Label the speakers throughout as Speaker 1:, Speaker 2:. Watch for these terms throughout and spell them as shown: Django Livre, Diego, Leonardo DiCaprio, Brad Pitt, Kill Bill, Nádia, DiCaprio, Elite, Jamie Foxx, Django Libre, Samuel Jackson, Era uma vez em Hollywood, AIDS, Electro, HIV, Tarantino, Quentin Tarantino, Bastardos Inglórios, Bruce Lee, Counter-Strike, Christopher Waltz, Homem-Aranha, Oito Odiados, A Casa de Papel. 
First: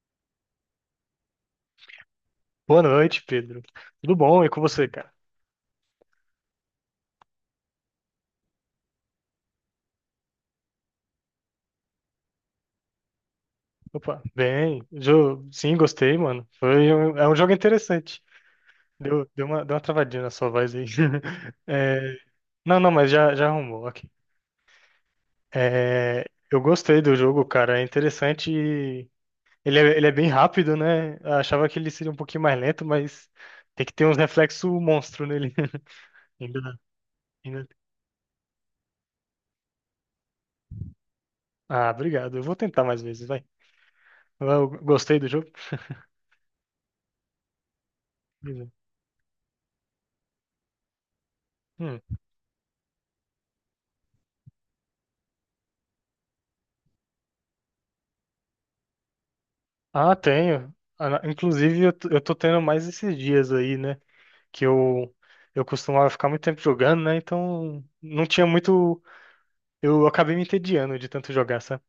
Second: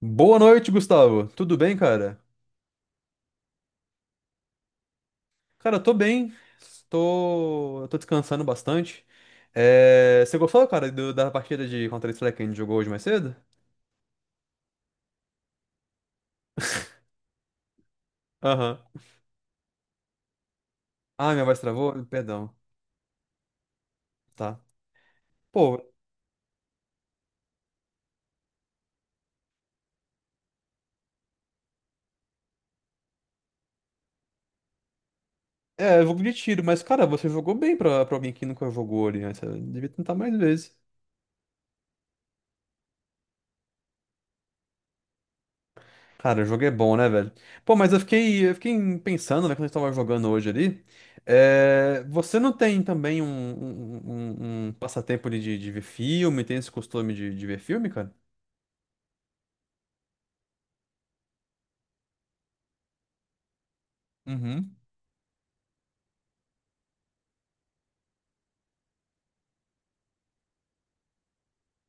Speaker 1: Boa noite, Gustavo. Tudo bem, cara?
Speaker 2: Boa noite, Pedro. Tudo bom? E com você, cara?
Speaker 1: Cara, eu tô bem. Tô descansando bastante. Você gostou, cara, da partida de Counter-Strike que a gente jogou hoje mais cedo?
Speaker 2: Opa, bem. Sim, gostei, mano. Foi É um jogo interessante.
Speaker 1: Aham.
Speaker 2: Deu uma travadinha na sua voz aí.
Speaker 1: Ah, minha voz travou?
Speaker 2: É,
Speaker 1: Perdão.
Speaker 2: Não, não, mas já arrumou, ok.
Speaker 1: Tá. Pô,
Speaker 2: É, Eu gostei do jogo, cara. É interessante. Ele é bem rápido, né? Eu achava que ele seria um pouquinho mais lento, mas tem que ter uns reflexos monstro nele.
Speaker 1: é jogo de tiro,
Speaker 2: Ainda,
Speaker 1: mas, cara, você jogou
Speaker 2: ainda...
Speaker 1: bem pra alguém que nunca jogou ali, né? Você devia tentar mais vezes.
Speaker 2: Ah, obrigado. Eu vou tentar mais vezes, vai. Eu gostei do jogo.
Speaker 1: Cara, o jogo é bom, né, velho? Pô, mas eu
Speaker 2: Beleza.
Speaker 1: fiquei pensando, né, quando a gente tava jogando hoje ali.
Speaker 2: Hum.
Speaker 1: Você não tem também um passatempo de, de ver filme? Tem esse costume de ver filme, cara?
Speaker 2: Ah, tenho. Inclusive, eu tô tendo mais esses dias aí, né? Que
Speaker 1: Uhum.
Speaker 2: eu, eu costumava ficar muito tempo jogando, né? Então, não tinha muito. Eu acabei me entediando de tanto jogar, sabe?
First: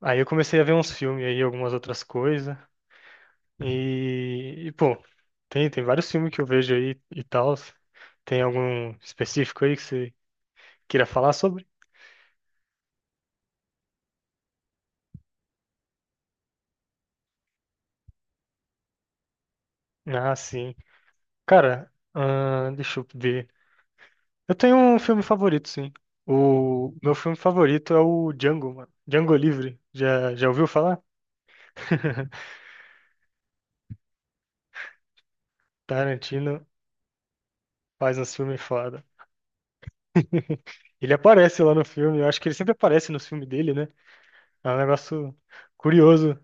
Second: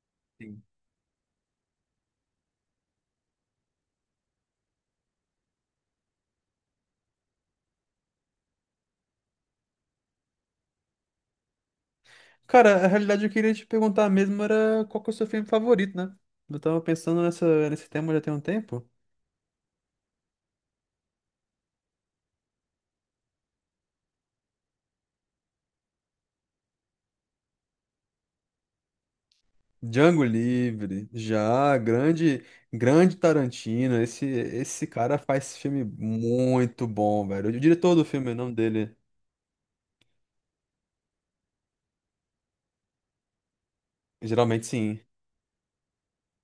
Speaker 2: Aí eu comecei
Speaker 1: Sim.
Speaker 2: a ver uns filmes aí, algumas outras coisas. E, e, pô, tem vários filmes que eu vejo aí e tal. Tem algum específico aí que você queira falar sobre?
Speaker 1: Cara, a realidade, eu queria te perguntar mesmo era qual que é o seu filme favorito, né? Eu tava pensando nesse tema já tem um tempo.
Speaker 2: Ah, sim. Cara, deixa eu ver. Eu tenho um filme favorito, sim. O meu filme favorito é o Django, mano. Django Livre.
Speaker 1: Django
Speaker 2: Já ouviu falar?
Speaker 1: Livre, já, grande Tarantino. Esse cara faz filme
Speaker 2: Tarantino
Speaker 1: muito bom, velho. O diretor do
Speaker 2: faz
Speaker 1: filme, o
Speaker 2: uns
Speaker 1: nome
Speaker 2: filmes
Speaker 1: dele.
Speaker 2: foda. Ele aparece lá no filme, eu acho que ele sempre aparece nos filmes dele, né?
Speaker 1: Geralmente
Speaker 2: É um
Speaker 1: sim.
Speaker 2: negócio curioso.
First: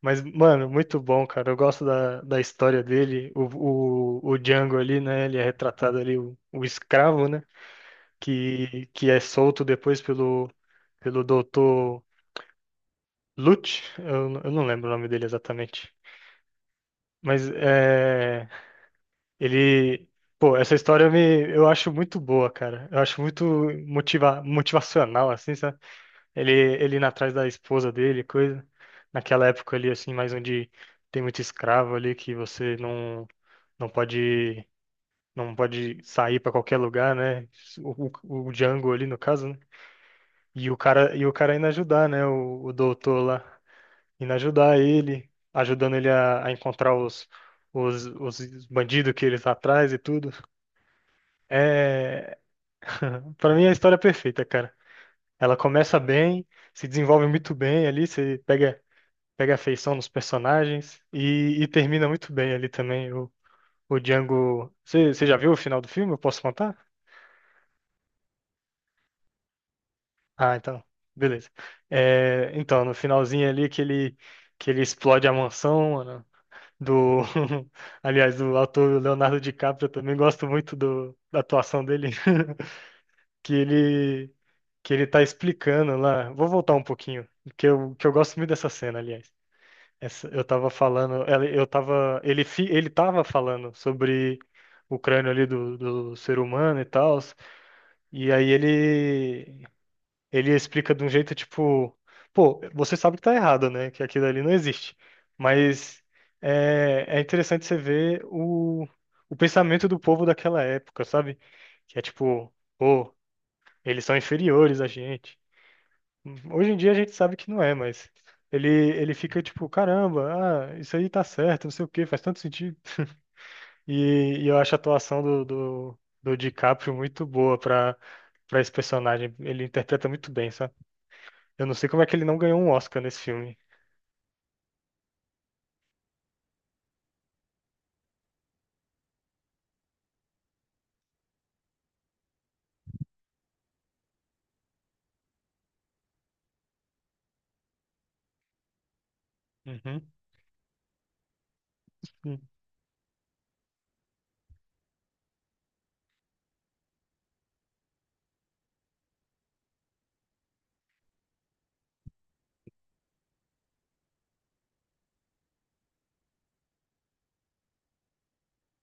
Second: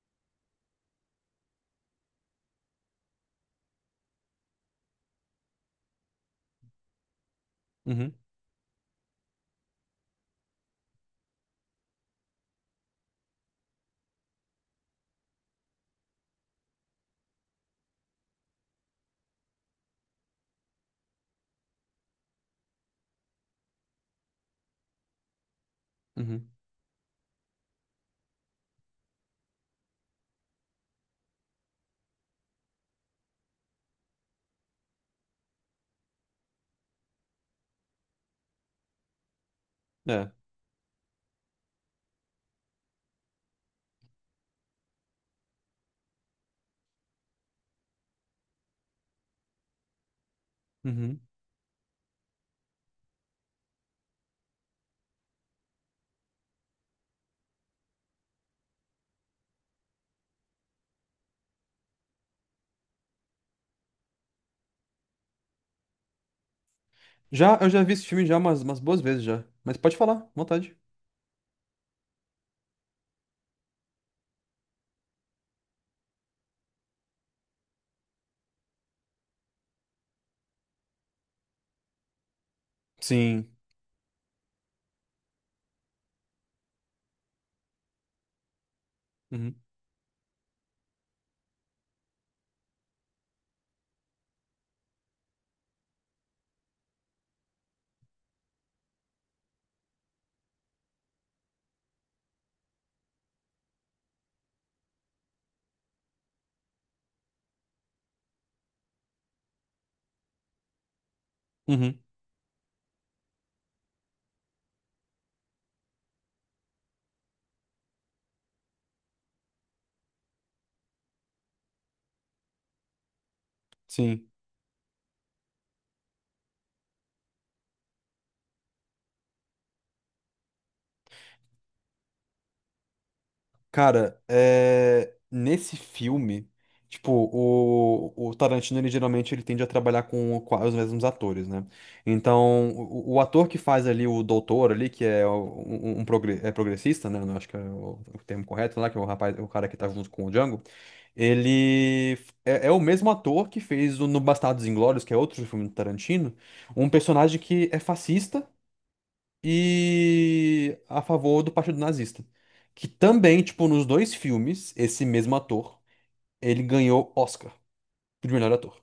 Speaker 2: Mas, mano, muito bom, cara. Eu gosto da história dele. O Django ali, né? Ele é retratado ali, o escravo, né?
Speaker 1: Uhum,
Speaker 2: Que é solto depois pelo doutor. Lute, eu não lembro o nome dele exatamente. Mas é, ele. Pô, essa história eu acho muito boa, cara. Eu acho muito motivacional, assim, sabe?
Speaker 1: uhum,
Speaker 2: Ele, ele indo atrás da esposa dele, coisa. Naquela época ali, assim, mais onde tem muito escravo ali, que você não, não pode, não pode sair pra qualquer lugar, né? O Django ali, no caso, né?
Speaker 1: é.
Speaker 2: E o cara indo ajudar, né? O doutor lá. Indo ajudar ele, ajudando ele a encontrar os bandidos que eles tá atrás e tudo.
Speaker 1: Uhum.
Speaker 2: É, para mim a história é perfeita, cara. Ela começa bem, se desenvolve muito bem ali, você pega afeição nos personagens e termina muito bem ali também. O Django, você já viu o final do filme? Eu posso contar?
Speaker 1: Já, eu já vi esse filme já umas boas vezes já. Mas pode falar, à
Speaker 2: Ah,
Speaker 1: vontade.
Speaker 2: então, beleza. É, então, no finalzinho ali que ele explode a mansão, do, aliás, do ator Leonardo DiCaprio, eu também gosto muito do, da atuação dele,
Speaker 1: Sim.
Speaker 2: que ele que ele tá explicando lá. Vou voltar um pouquinho, que eu gosto muito dessa cena, aliás.
Speaker 1: Uhum,
Speaker 2: Essa, eu tava falando, ela- eu tava, ele fi- ele tava falando sobre o crânio ali do, do ser humano e tal, e aí ele ele explica de um jeito tipo, pô, você sabe que tá errado, né? Que aquilo ali não existe. Mas é, é interessante você ver o pensamento do povo daquela época, sabe? Que
Speaker 1: uhum,
Speaker 2: é tipo, pô, eles são inferiores a gente. Hoje em dia a gente sabe que não é, mas ele fica tipo, caramba, ah, isso aí tá certo, não sei o quê, faz tanto sentido.
Speaker 1: sim.
Speaker 2: E eu acho a atuação do DiCaprio muito boa pra para esse personagem. Ele interpreta muito bem, sabe? Eu não sei como é que ele não ganhou um Oscar nesse filme.
Speaker 1: Cara, é... Nesse filme, tipo, o Tarantino, ele geralmente ele tende a trabalhar com os mesmos atores, né? Então, o ator que faz ali o doutor ali, que é um é progressista, né? Não acho que é o termo correto lá, que é o rapaz, o cara que tá junto
Speaker 2: Uhum.
Speaker 1: com o Django,
Speaker 2: Hum.
Speaker 1: é, é o mesmo ator que fez o No Bastardos Inglórios, que é outro filme do Tarantino, um personagem que é fascista, e a favor do Partido Nazista. Que também, tipo, nos dois filmes, esse mesmo ator, ele ganhou Oscar de melhor ator.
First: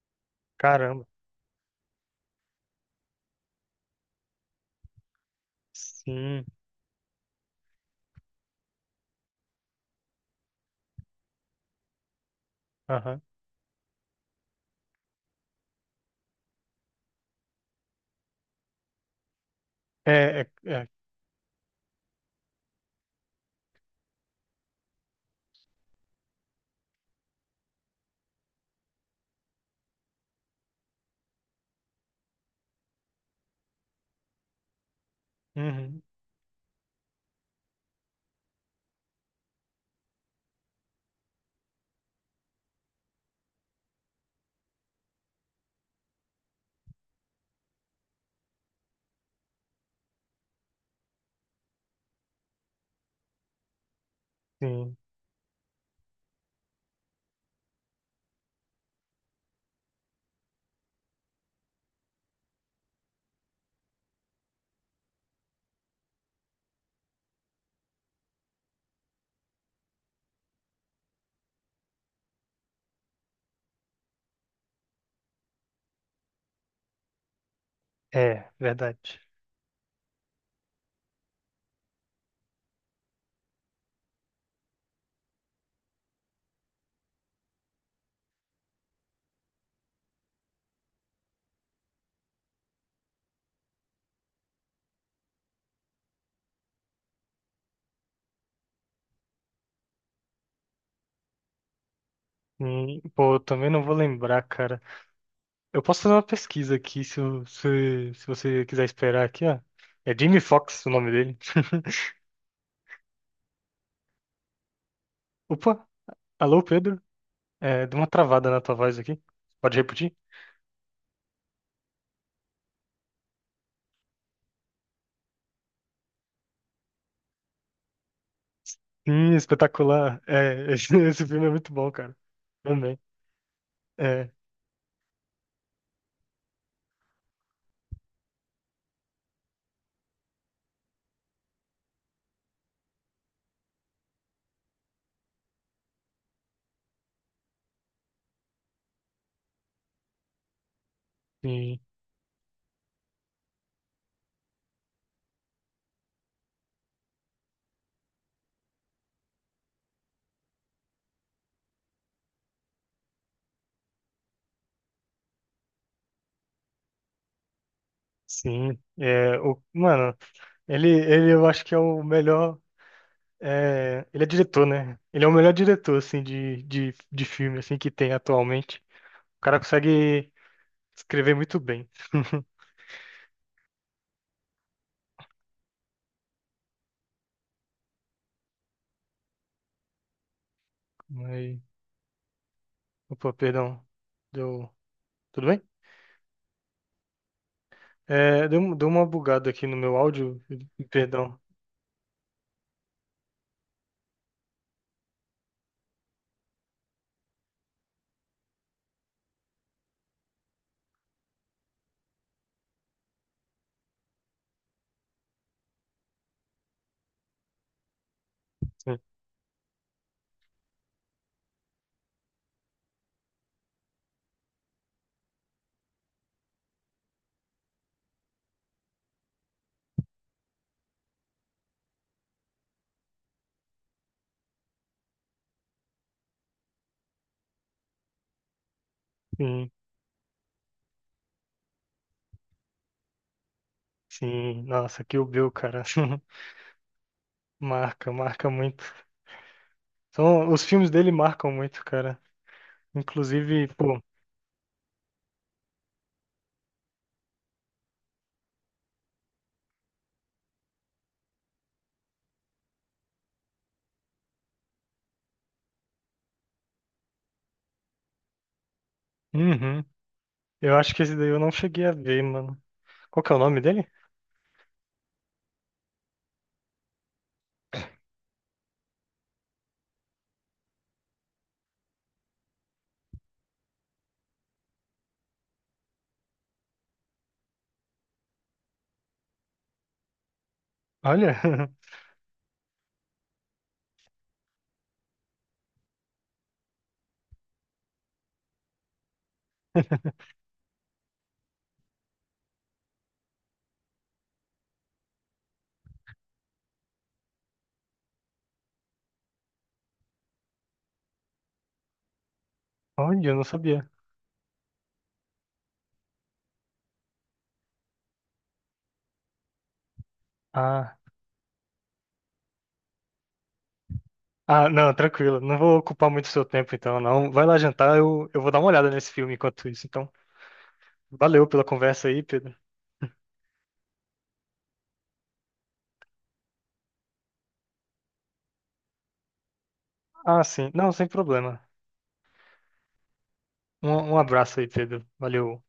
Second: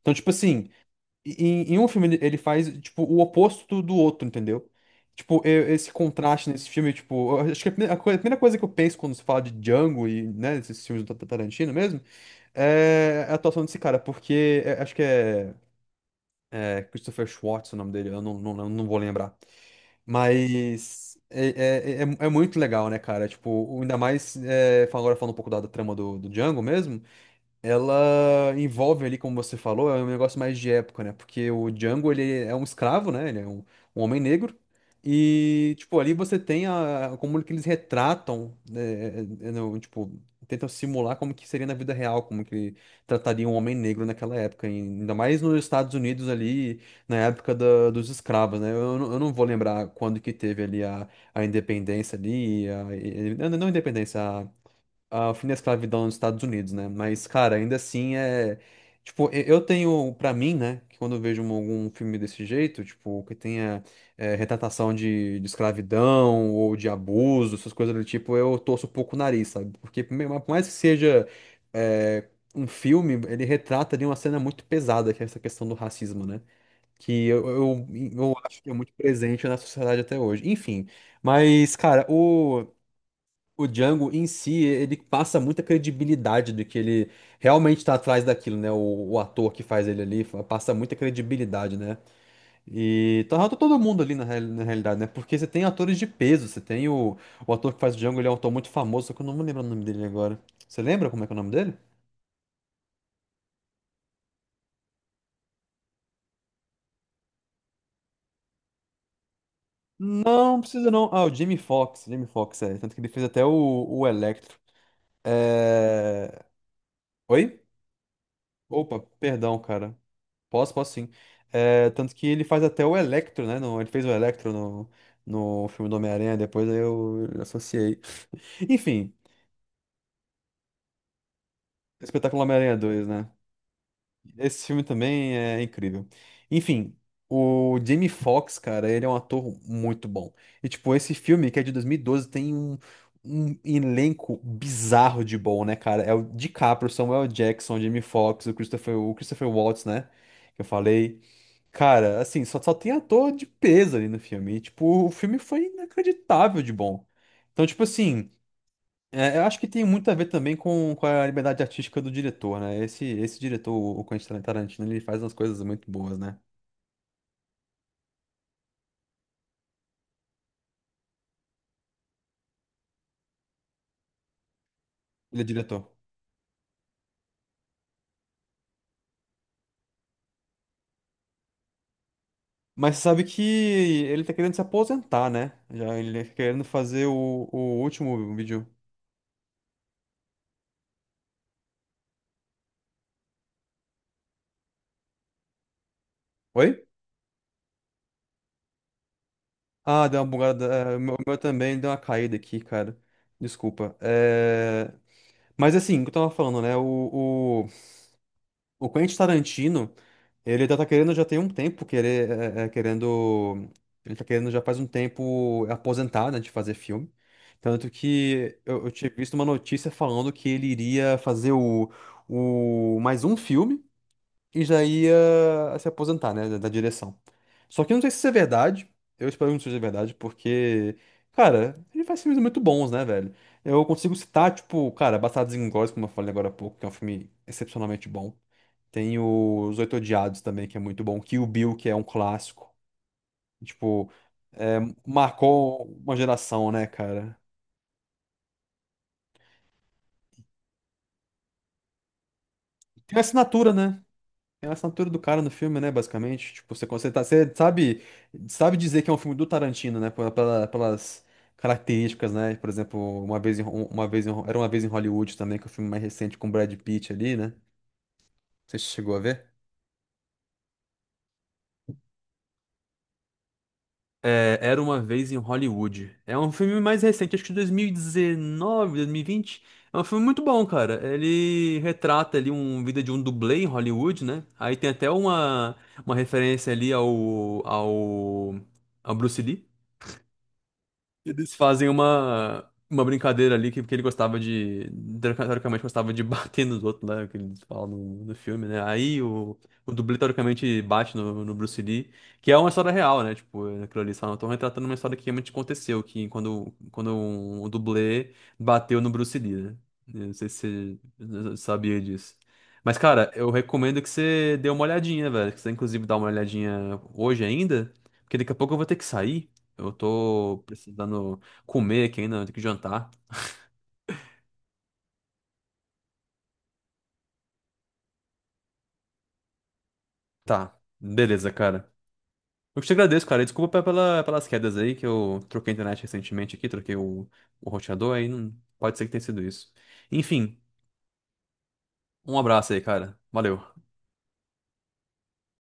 Speaker 1: Então, tipo assim,
Speaker 2: Caramba.
Speaker 1: em um filme ele faz, tipo, o oposto do outro, entendeu? Tipo, esse
Speaker 2: Sim.
Speaker 1: contraste nesse filme, tipo, eu acho que a primeira coisa que eu penso quando se fala de Django e, né, esses filmes do Tarantino mesmo,
Speaker 2: Aham.
Speaker 1: é é a atuação desse cara, porque acho que é Christopher Schwartz o nome dele, eu não vou lembrar.
Speaker 2: É.
Speaker 1: Mas é muito legal, né, cara? Tipo, ainda mais agora falando um pouco da trama do Django mesmo. Ela envolve ali, como você falou, é um negócio mais de época, né? Porque o Django, ele é um escravo, né? Ele é um, um homem negro. E, tipo,
Speaker 2: Uhum.
Speaker 1: ali você tem a, como que eles retratam, né, tipo, tentam simular como que seria na vida real, como que trataria um homem negro naquela época, e ainda mais nos Estados Unidos ali, na época dos escravos, né? Eu, eu não vou lembrar quando que teve ali a independência ali, a, não, não independência,
Speaker 2: Sim.
Speaker 1: ao fim da escravidão nos Estados Unidos, né? Mas, cara, ainda assim é. Tipo, eu tenho pra mim, né, que quando eu vejo algum filme desse jeito, tipo, que tenha é, retratação de escravidão ou de abuso, essas coisas do tipo, eu torço um pouco o nariz, sabe? Porque, por mais que seja é, um filme, ele retrata ali uma cena muito pesada, que é essa questão do racismo, né? Que eu
Speaker 2: É,
Speaker 1: acho que é muito
Speaker 2: verdade.
Speaker 1: presente na sociedade até hoje. Enfim, mas, cara, o. O Django em si, ele passa muita credibilidade do que ele realmente está atrás daquilo, né? O ator que faz ele ali passa muita credibilidade, né? E tá todo mundo ali na, na realidade, né? Porque você tem atores de peso, você tem o ator que faz o Django, ele é um ator muito famoso, só que eu não me lembro o nome dele agora. Você lembra como é que é o nome dele?
Speaker 2: Pô, eu também não vou lembrar, cara. Eu posso fazer uma pesquisa aqui, se, se você quiser esperar aqui, ó. É Jamie
Speaker 1: Não,
Speaker 2: Foxx
Speaker 1: precisa
Speaker 2: o
Speaker 1: não.
Speaker 2: nome
Speaker 1: Ah, o
Speaker 2: dele.
Speaker 1: Jamie Foxx, Jamie Foxx, é. Tanto que ele fez até o Electro.
Speaker 2: Opa,
Speaker 1: É...
Speaker 2: alô, Pedro?
Speaker 1: Oi?
Speaker 2: É, deu uma travada na tua voz
Speaker 1: Opa,
Speaker 2: aqui.
Speaker 1: perdão,
Speaker 2: Pode
Speaker 1: cara.
Speaker 2: repetir?
Speaker 1: Posso, posso sim. É, tanto que ele faz até o Electro, né? Ele fez o Electro no filme do Homem-Aranha, depois aí eu associei. Enfim,
Speaker 2: Sim, espetacular. É, esse filme é muito bom, cara.
Speaker 1: Espetáculo Homem-Aranha
Speaker 2: Também.
Speaker 1: dois, né?
Speaker 2: É,
Speaker 1: Esse filme também é incrível. Enfim, o Jamie Foxx, cara, ele é um ator muito bom. E, tipo, esse filme, que é de 2012, tem um, um elenco bizarro de bom, né, cara? É o DiCaprio, Samuel Jackson, Jamie Foxx, o Christopher Waltz, né? Que eu falei.
Speaker 2: sim,
Speaker 1: Cara, assim, só tem ator de peso ali no filme. E, tipo, o filme foi inacreditável de bom. Então, tipo assim, é, eu acho que tem muito a ver também com a liberdade artística do diretor, né? Esse diretor, o Quentin Tarantino, ele faz umas coisas muito boas, né?
Speaker 2: sim. É, o, mano. Ele eu acho que é o melhor. É, ele é diretor, né? Ele é o
Speaker 1: Ele é
Speaker 2: melhor
Speaker 1: diretor.
Speaker 2: diretor, assim, de filme, assim, que tem atualmente. O cara consegue escrever muito bem.
Speaker 1: Mas você sabe que ele tá querendo se aposentar, né? Já ele tá querendo fazer o último vídeo.
Speaker 2: Mas, opa, perdão. Deu. Tudo bem?
Speaker 1: Oi?
Speaker 2: É, deu uma bugada aqui no meu
Speaker 1: Ah, deu uma
Speaker 2: áudio.
Speaker 1: bugada. É, O meu
Speaker 2: Perdão.
Speaker 1: também deu uma caída aqui, cara. Desculpa. É... Mas assim, o que eu tava falando, né? O Quentin Tarantino, ele já tá querendo já tem um tempo, querer, querendo, ele tá querendo já faz um tempo aposentar, né, de fazer filme. Tanto que eu
Speaker 2: Sim,
Speaker 1: tinha visto uma notícia falando que ele iria fazer o mais um filme e já ia se aposentar, né, da direção. Só que eu não sei se isso é verdade, eu espero que não seja verdade, porque, cara, ele faz filmes muito bons, né, velho? Eu consigo citar, tipo, cara, Bastardos Inglórios, como eu falei agora há pouco, que é um filme excepcionalmente bom. Tem
Speaker 2: sim.
Speaker 1: os Oito Odiados também, que é muito bom. Kill Bill, que é um clássico. Tipo,
Speaker 2: Sim.
Speaker 1: é,
Speaker 2: Nossa, Kill Bill, cara.
Speaker 1: marcou uma geração, né, cara?
Speaker 2: Marca muito. São, os filmes dele marcam muito, cara.
Speaker 1: Tem a
Speaker 2: Inclusive,
Speaker 1: assinatura,
Speaker 2: pô.
Speaker 1: né? Tem a assinatura do cara no filme, né, basicamente. Tipo, você sabe, sabe dizer que é um filme do Tarantino, né? Pelas características, né? Por exemplo, uma vez em, Ho- uma vez em Ho- era uma vez em Hollywood também, que é o filme mais recente com o Brad Pitt ali, né? Você chegou a ver?
Speaker 2: Uhum. Eu acho que esse daí eu não cheguei a ver, mano. Qual que é o nome dele?
Speaker 1: É, Era uma vez em Hollywood. É um filme mais recente, acho que 2019, 2020. É um filme muito bom, cara. Ele retrata ali um vida de um dublê em Hollywood, né? Aí tem até uma referência ali ao Bruce Lee.
Speaker 2: Olha,
Speaker 1: Eles fazem uma brincadeira ali que ele gostava de. Teoricamente gostava de bater nos outros, né? Que eles falam no filme, né? Aí o dublê teoricamente bate no Bruce Lee, que é uma história real, né? Tipo, aquilo ali só não estão retratando uma história que realmente aconteceu, que quando um dublê bateu no Bruce Lee, né? Eu não sei se você sabia disso. Mas,
Speaker 2: olha,
Speaker 1: cara,
Speaker 2: eu não
Speaker 1: eu
Speaker 2: sabia.
Speaker 1: recomendo que você dê uma olhadinha, velho. Que você, inclusive, dá uma olhadinha hoje ainda, porque daqui a pouco eu vou ter que sair. Eu tô
Speaker 2: Ah,
Speaker 1: precisando comer aqui ainda, eu tenho que jantar.
Speaker 2: ah, não, tranquilo. Não vou ocupar muito seu tempo então, não. Vai lá jantar, eu vou dar uma olhada nesse filme enquanto isso. Então,
Speaker 1: Tá,
Speaker 2: valeu
Speaker 1: beleza,
Speaker 2: pela
Speaker 1: cara.
Speaker 2: conversa aí, Pedro.
Speaker 1: Eu te agradeço, cara. E Desculpa pelas quedas aí, que eu troquei a internet recentemente aqui, troquei o roteador aí. Não, pode ser que tenha sido isso.
Speaker 2: Ah,
Speaker 1: Enfim,
Speaker 2: sim. Não, sem problema.
Speaker 1: um abraço aí, cara. Valeu.
Speaker 2: Um abraço aí, Pedro. Valeu.